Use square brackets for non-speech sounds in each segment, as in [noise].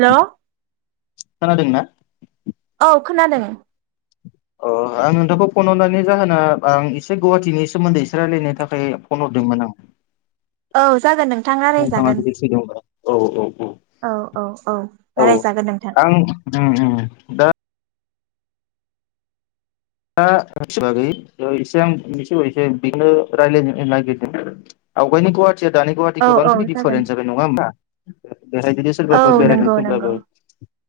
हेल'? खोनादोंना? औ खोनादों । अ आं नोंथांखौ फन हरनायनि जाहोना आं एसे गुवाहाटिनि सोमोन्दै एसे रायलायनो थाखाय फन हरदोंमोन आं । औ जागोन नों नोंथाङा जुदि फ्रि दंबा औ औ [inaudible] औ औ औ औ रायलायजागोन नोंथां आं ओम ओम दा दा [unintelligible] बागै एसे आं एसे एसे बेखौनो रायलायनो नागिरदों आवगायनि गुवा हाटि दानि गुवाहाटि औ औ गोबांखिनि जागोन दिफारेन्स जाबाय नङा होम्बा? [inaudible] बेहाय जुदि औ सोरबाफोर बेरायनो नंगौ नंगौ फैब्लाबो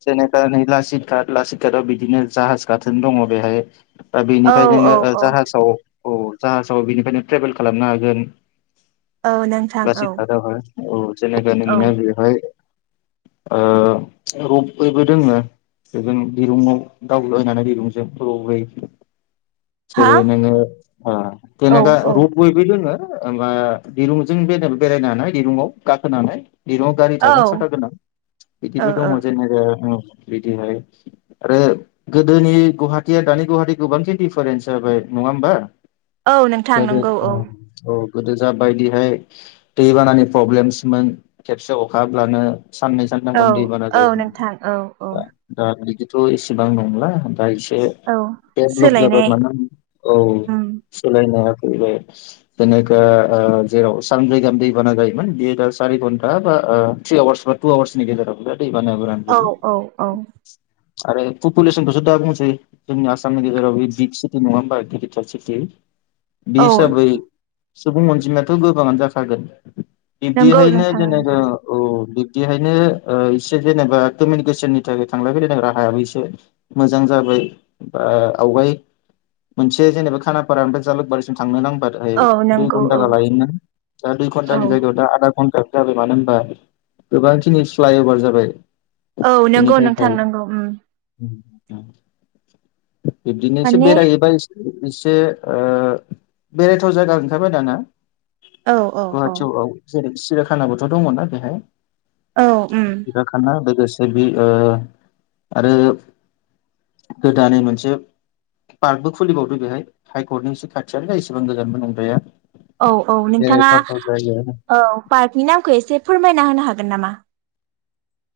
जेनेबा नै लासितघात लासितघाताव बिदिनो जाहाज गाथोन दङ बेहाय दा औ बेनिफ्राय नोङो औ ओ औ जाहाजाव औ जाहाजाव बेनिफ्रायनो ट्रेभेल खालामनो हागोन औ । [inaudible] नोंथां ला औ खादा अ जेनबा औ [unintelligible] बेवहाय ओ रबैबो दोङो बेजों दिरुंआव दावलायनानै दिरुंजों रबै हा जेरै नोङो ओ [unintelligible] औ औ होमबा दिरुंजों बेराय बेरायनो हानाय दिरुंआव गाखोनानै। दिरुंआव गारि ओ थागोन साखा गोनां बिदिबो दङ ओ जेनेबा बिदिहाय आरो गोदोनि गुवाहाटिया दानि गुवाहाटि गोबां जे डिफारेन्स जाबाय नङा होमबा? औ नोंथां नंगौ औ । औ गोदो जा बायदिहाय दैबानानि प्रब्लेम्समोन खेबसे अखा हाब्लानो साननै सानथाम औ गाहाम दै बाना औ जायोमोन नोंथां औ औ दा दा बिदि थ' इसेबां नंला दा इसे औ । डेबल'ब जाबाय [unintelligible] औ सोलाय जाना फैबाय जेनेक'वा ओ जेराव सानब्रै गाहाम दैबाना जायोमोन बियो दा सारि घन्टा बा ओ थ्रि आवारस बा टु आवारसनि गेजेरावल' जा औ औ औ। आरो पुपलेसनखौ दा बुंसै जोंनि आसाम गेजेराव बिग सिटि नङा होनबा गिदिरथार सिटि। बे औ हिसाबै सुबुं अनजिमायाथ' गोबाङानो जाखागोन। बिदि नंगौ हायनो नोंथां जेनाबा नंगौ औ। बिदिहायनो इसे जेनेबा कमिउनिकेसननि थाखाय थांलाय फैलायनि राहायाबो एसे मोजां जाबाय। बा आवगाय मोनसे जेनेबा खानापारा ओमफ्राय जालुकबारिसिम थांनो नां बाथाय औ दुइ नंगौ घन्टा औ लायोमोन दा दुइ औ घन्टानि जायगायाव दा आदा घन्टा जाबाय मानो होनबा गोबांखिनि फ्लाइअभार जाबाय। औ बेनि नंगौ नोंथां थाखाय नंगौ ओम। बिब्दिनो एसे माने बेरायहैबाय एसे एसे ओ बेरायथाव जायगा ओंखारबाय दाना औ औ औ। गुवाहाटियाव जेरै सिरिखानाबोथ' दङना बेहाय। औ उम सिरियाखाना लोगोसे ओ बे आरो गो दानै मोनसे पार्कबो खुलिबावदो बेहाय हाइकर्टनि एसे खाथिया एसेबां गोजानबो नंद्राया। औ औ नोंथाङा बेरायथावथाव जायगायानो औ पार्कनि नामखौ एसे फोरमायना होनो हागोन नामा?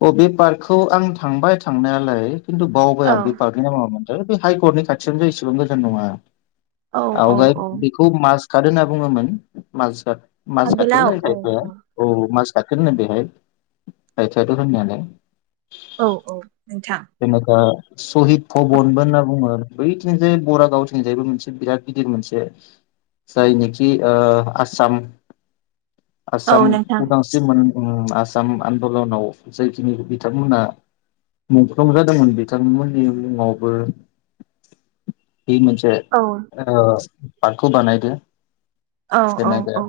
अ बे पार्कखौ आं थांबाय थांनायालाय खिनथु बावबाय औ आं बे पार्कनि नामा है बे हाइकर्टनि खाथियावनो जायो इसेबां गोजान नङा। औ औ आवगाय औ बेखौ मास खार होनना बुङोमोन मालसार आगोलाव मासबाटखोनो औ होनखायो बे औ औ मास साखोननो बेहाय ओस बेथ' होननायानो औ औ नोंथां बेनोखा सहिद भबनबो होनना बुंङो बैथिंजाय बरागावथिंजायबो मोनसे बिराद गिदिर मोनसे जायनिखि ओ आसाम औ आसाम नोंथां उदांस्रिमोन। उम आसाम आन्दलनाव जायखिनि बिथांमोनहा मुंख्लं जादोंमोन बिथांमोननि मुंङावबो बे मोनसे औ ओस पार्कखौ बानायदों। औ औ औ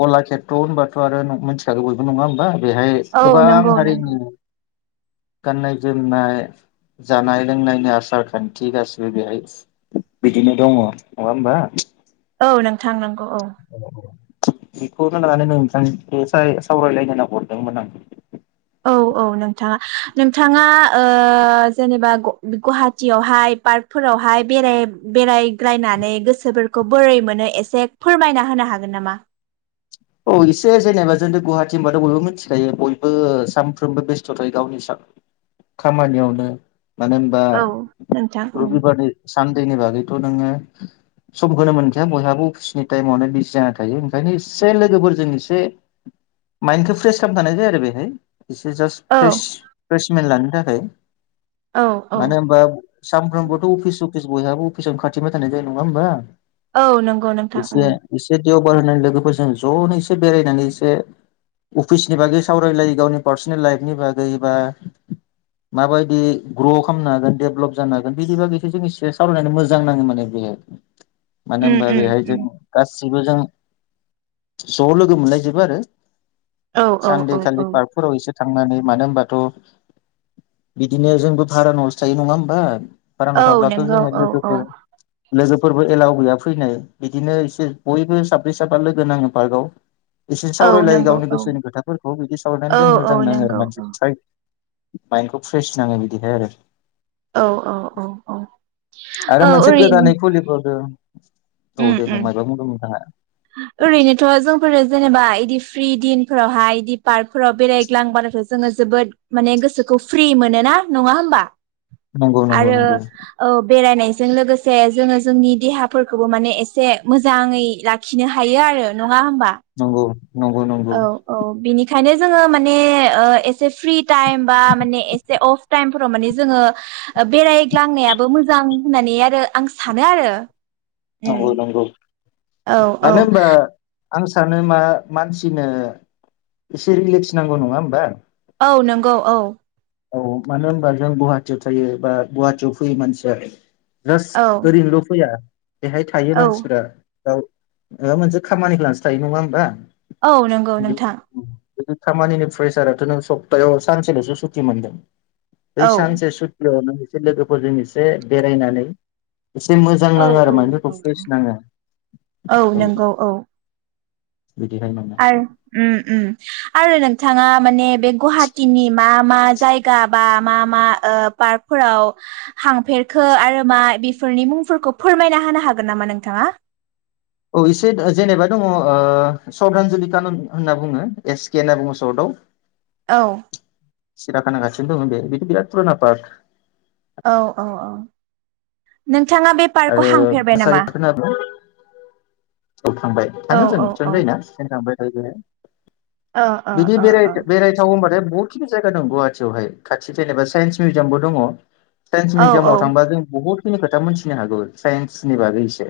कलाखेत्र' होनबाथ' आरो नं मोनथिखागौ बयबो नङा होमबा बेहाय औ गोबां नोंगौ नोंगौ। हारिनि गाननाय जोमनाय जानाय लोंनायनि आसार खान्थि गासिबो बेहाय बिदिनो दङ नङा होमबा? औ नोंथां नों [unintelligible] बेखौनो लानानै नोंथांनिसिम सावराय सावरायलायनो होनना हरदोंमोन आं। औ औ नोंथाङा नोंथाङा ओ जेनेबा ग गवाहाटियावहाय पार्कफोरावहाय बेराय बेरायग्रायनानै गोसोफोरखौ बोरै मोनो एसे फोरमायना होनो हागोन नामा? औ एसे जेनेबा जोंथ' गुवाहाटि होनबाथ' बयबो मिथिखायो बयबो सानफ्रोमबो बेस्थ' थायो गावनि सा खामानियावनो। मानो होनबा औ नोंथां उम रबिबारनि सानदेनि बागै थ' नोङो सम होनो मोनखाया बयहाबो अफिसनि टाइमावनो बिजि जानानै थायो ओंखायनो इस से लोगोफोरजों एसे माइन्डखौ फ्रेस खालामनो थांनाय जायो आरो बेहाय। एसे जास्ट औ फ्रेस फ्रेस मेन्ड लानो। थाखाय औ औ मानो होनबा सानफ्रोमबोथ' अफिस अकिस बयहाबो अफिसाव खाथिबाय थानाय जायो नङा होमबा? औ नंगौ नोंथां उम एसे एसे देवबार होन्नानै लोगोफोरजों स ज'नो इसे बेरायनानै एसे अफिसनि बागै सावरायलायो गावनि पार्सनेल लाइफनि बागै बा माबायदि ग्र' खामनो हागोन डेभलप जानो हागोन बिनि बागैसे जों एसे सावरायनानै मोजां नाङो माने बेहाय। मानो उम होनबा उम बेहाय जों उम गास सिबो जों ज' लोगो मोनलायजोबो आरो औ औ औ सानदे खालि औ पार्कफोराव एसे थांनानै मानो होनबाथ' बिदिनो जोंबो भारा न'सो थायो नङा ओमबा? औ नंगौ औ औ लोगोफोरबो एलाव गैया फैनो बिदिनो एसे बयबो साब्रै साबा लोग गोनां पार्कआव इसे औ सावरायलायो नंगौ गावनि औ गोसोनि खोथाफोरखौ बिदि सावरायनानै औ जों मोजां औ नाङो आरो नंगौ मानसि औ फ्राय माइन्डखौ फ्रेस नाङो बिदिहाय आरो औ औ औ आरो औ मोनसे ओरैनो गोदानै खुलिबावदों। औ उम दे उम मायबा बुंदों नोंथाङा? ओरैनोथ' जोंफोरो जेनेबा इक दिफ्रि दिनफोरावहाय इदि पार्कफोराव बेरायग्लांबानोथाव जोङो जोबोद माने गोसोखौ फ्रि मोनो ना नङा होमबा? नंगौ नंगौ आरो नंगौ औ बेरायनायस जों लोगोसे जोङो जोंनि देहाफोरखौ मानसे मोजाङै लाख खिनो हायो आरो न नङा होमबा? नंगौ नंगौ औ नंगौ औ बिनिखायनो जोङो माने ओ एस से फ्रि टाइम बा माने एसे अफ टाइम। टाइमफोराव माने जोङो ओ बेरायग्लांनायाबो मोजां होननानै आरो आं सानो आरो। नंगौ उम नंगौ। औ मानो औ। होनबा आं सानो मा मानसिनो इसे रिलेक्स नांगौ नङा ओमबा? औ नंगौ औ। औ मानो होनबा जों गुवाहाटियाव थायो बा गुवाहाटियाव फैयो मानसिया। जास औ ओरैनोल' फैया। बेहाय थायो औ मानसिफ्रा। [unintelligible] माबा मोनसे खामानिखौ लानानैसो थायो नङा ओमबा? औ नंगौ नोंथां। बिदि खामानिनि प्रेसाराथ नों सप्तायाव सानसेलसो सुत थि मोन्दों। बै औ सानसे सुथ यावनो इसे लोगोफोरजों इसे बेरायनानै। इसे मोजां औ नाङो आरो औ माइन्दफोरखौ औ फ्रेस नाङो औ। नंगौ औ बिदिहाय माने आरो उम उम आरो। नोंथांआ माने। बे गुवाहाटिनि मा। मा जायगा बा मा मा पार्कफोराव थांफेरखो आरो मा बेफोरनि मुंफोरखौ फोरमायना होनो हागोन नामा नोंथाङा। औ इसे जेनेबा दङ ओ सतानजुलि कानुन होनना बुङो एस केे होनना बुङो सर्टआव। औ। सिराखाना खाना खाथियावनो दं बेबो बिराद फुराना पार्क। औ औ औ नोंथां। थाङा बे पार्कखौ आरो थांफेरबाय नामा? कसारि पार्क होनना बुङो औ थांबाय औ थाङो जों औ औ खाथियानो जायोना। [unintelligible] ओ ओ बिदि ओ औ बेराय बेरायथाव होनबाथाय बुहुत। बेखिनि जायगा दं गुवाहाटियावहाय खाथि जेनेबा साइन्स मिउजियामबो दङ। साइन्स मिउजियामाव थांबा जों बुहुत। खिनि खोथा मिथिनो हागौ साइन्सनि बागै एसे।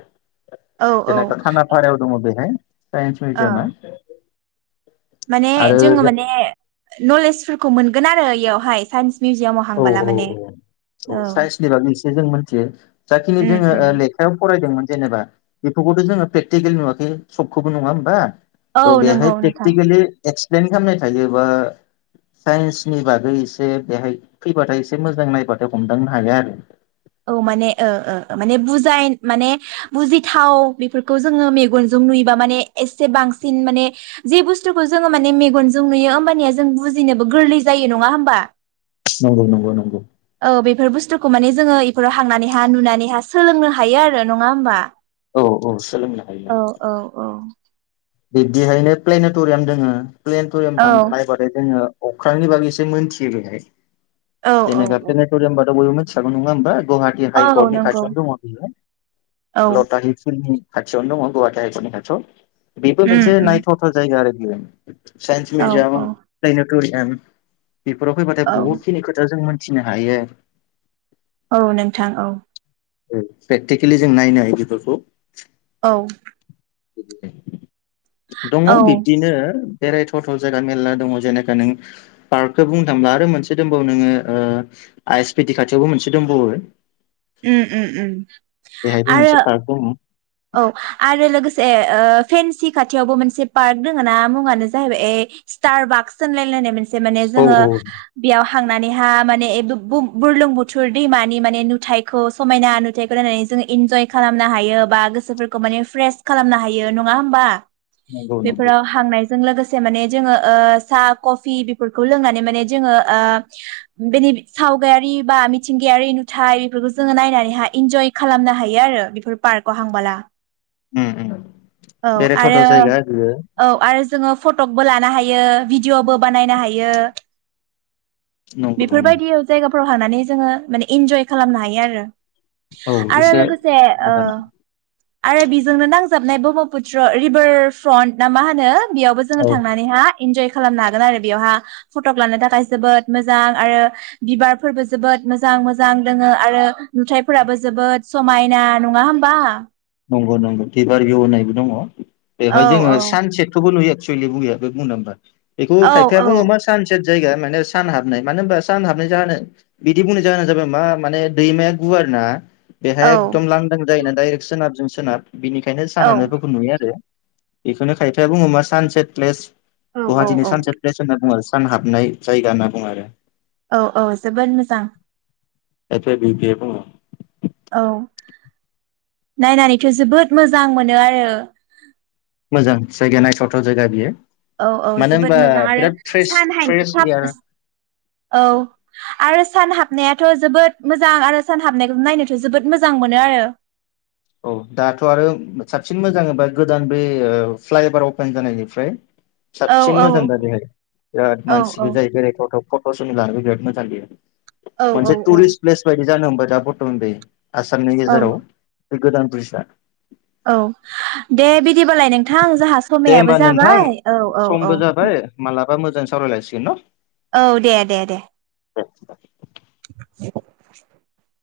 औ औ खाना फारायाव दं बेहाय साइन्स ओ मिउजियामा माने आरो जोङो माने नलेजफोरखौ मोनगोन आरो यावहाय साइन्स मिउजियामाव औ हांबोला औ माने औ औ साइन्सनि बागै जों मोनथि जाखिनि उम जोङो उम ओ लेखायाव फरायदोंमोन जेनेबा बेखौबोथ' जोङो प्रेकटिकेल नुवाखै सबखौबो नङा होमबा औ त' नंगौ बेहाय नोंथां प्रेक्टिकलि एक्सप्लेन खालामनाय थायोबा साइन्सनि बागै एसे बेहाय फैबाथाय एसे मोजां नायबाथाय हमदांनो हायो आरो औ माने माने ओ ओ बुजाय माने बुजिथाव बेफोरखौ जोङो मेगनजों नुयोबा माने एसे बांसिन माने जे बुस्थुखौ जोङो माने मेगनजों नुयो होमबानिया जों बुजिनोबो गोरलै जायो नङा होमबा नंगौ नंगौ नंगौ औ बेफोर बुस्थुखौ माने जोङो इफोराव हांनानैहा नुनानैहा सोलोंनो हायो आरो नङा होमबा औ औ सोलोंनो हायो औ न औ औ बिब्दिहायनो प्लेनट'रियाम दोङो प्लेन'टरियाम औ थां नायबाथाय जोङो अख्रांनि बागैसो मोनथियो बेहाय औ [unintelligible] औ सागु नङा होनबा गुवाहाटि औ औ हाइकर्टनि नंगौ खाथियावनो दङ बियो औ [unintelligible] खाथियावनो दंङ गुवाहाटी हाय कत नि खाथियाव बेबो उम मोनसे उम नायथावथाव जायगा आरो [unintelligible] साइन्स औ मिउजियाम औ [unintelligible] थुरियाम बेफोराव फैबाथाय औ बहुदखिनि खोथा जों मोन थिनो हायो। औ नोंथां औ ओ प्रेकटिकेलि जों नायनो हायो बेफोरखौ। औ [unintelligible] दङ औ बिब्दिनो बेरायथाव थाव जायगा मेरला दङ जेनेखा नों पार्कखौ बुंनो थांब्ला आरो मोनसे दंबावो नोङो ओ आइ एस पि ड खाथियावबो मोनसे दंबावो उम उम उम बेहायबो मोनसे आरो पार्क दङ औ आरो लोगोसे ओ फेनसि खाथियावबो मोनसे पार्क दोंङ ना मुङानो जाहैबाय ए स्टार बार्कस होनलायलायनाय मोन से माने औ जोङो औ बेयाव खांनानैहा माने ए बु-बु-बुरलुंबुथुर दैमानि माने नुथथायखौ समायना नुथायाइखौ नायनानै जों इन्जय खालामनो हायो बा गो सोफोरखौ माने फ्रेस खालामनो हायो नङा होमबा नंगौ नंगौ बेफोराव हांनाय जों लोगोसे माने जोंङो ओ साहा कफि बेफोरखौ लोंनानै माने जोंङो ओ बेनि सावगायारि बा मिथिंगायारि नुथायाइ बेफोरखौ जोङो नायनानैहा इन्जय खालामनो हायो आरो बेफोर पार्कआव हांबोला। ओम ओम औ आरो औ आरो जोंङो फटकबो लानो हायो भिडिअ'बो बानायनो हायो। नंगौ बेफोरबायदियाव जायगा फोराव हांनानै जोङो माने इन्जय खालामनो हायो आरो। औ आरो एसे लोगोसे ओ मोजां आरो बिजोंनो नांजाबनाय ब्रह्मपुत्र रिभार फ्रन्ट ना मा होनो बेयावबो जोङो औ थांनानैहाय इन्जय खालामनो हागोन आरो बेवहा फट'क लानो थाखाय जोबोद मोजां आरो बिबारफोरबो जोबोद मोजां मोजां दोङो आरो नुथायाइफोराबो जोबोद समायना नंङा होमबा नंगौ नंगौ बिबार बिव होननायबो दङ। औ बेवहाय जोंङो औ सानसेटखौबो नुयो [unintelligible] बेखौ औ खायफाया बुङो मा सानसेट जायगा माने सान हाबनाय मानो होनोमबा सान हाबनाय जाहोन बिदि बुंनाय जाहोना जाबाय मा माने दैमाया गुवार ना। औ बेहाय एकदम लांदां जायोना डाइरेक सोनाब जों सोनाब बिनिखायनो सानहाबनायफोरखौ नुयो आरो। बेखौनो खायफाया बुङोम मा सानसेट प्लेस औ औ गुवाहाटीनि औ सानसेट फ्लेस होननानै बुंङो आरो सान हाबनाय जायगा होनना बुङो आरो। औ औ जोबोर मोजां खायफा बि पि बुंङो। औ नायनानैथ' जोबोद मोजां मोनो आरो। मोजां जायगाया नायथाव थाव जायगा बियो औ औ मानो होनबा जोबोद मोजां आरो बिराद फ्रेस सान हाय फ्रेस थाब एयार औ आरो सान हाब हाबनायाथ' जोबोद मोजां आरो सान हाबनायखौ नायनोथ' जोबोद मोजां मोनो आरो। औ दाथ' आरो साबसिन मोजां होमबा गोदान बे ओ फ्लाइअभार अपेन जानायनिफ्राय औ साबसिन औ मोजां दा बेहाय बिराद औ औ मानसिबो जायो बेरायथाव थाव फट'सुनि लानोबो बिराद मोजांबियो औ । मोनसे औ टुरिस प्लेस बायदि जानोब जा पुट [unintelligible] आसामनि औ गेजेराव बे गोदान ब्रिसा औ दे बिदिबालाय नोंथां जोंहा दे समायाबो होमबा नोंथां जाबाय औ औ औ। समबो जाबाय मालाबा मोजां सावरायलायसिगन न' औ दे दे दे [unintelligible] [unintelligible]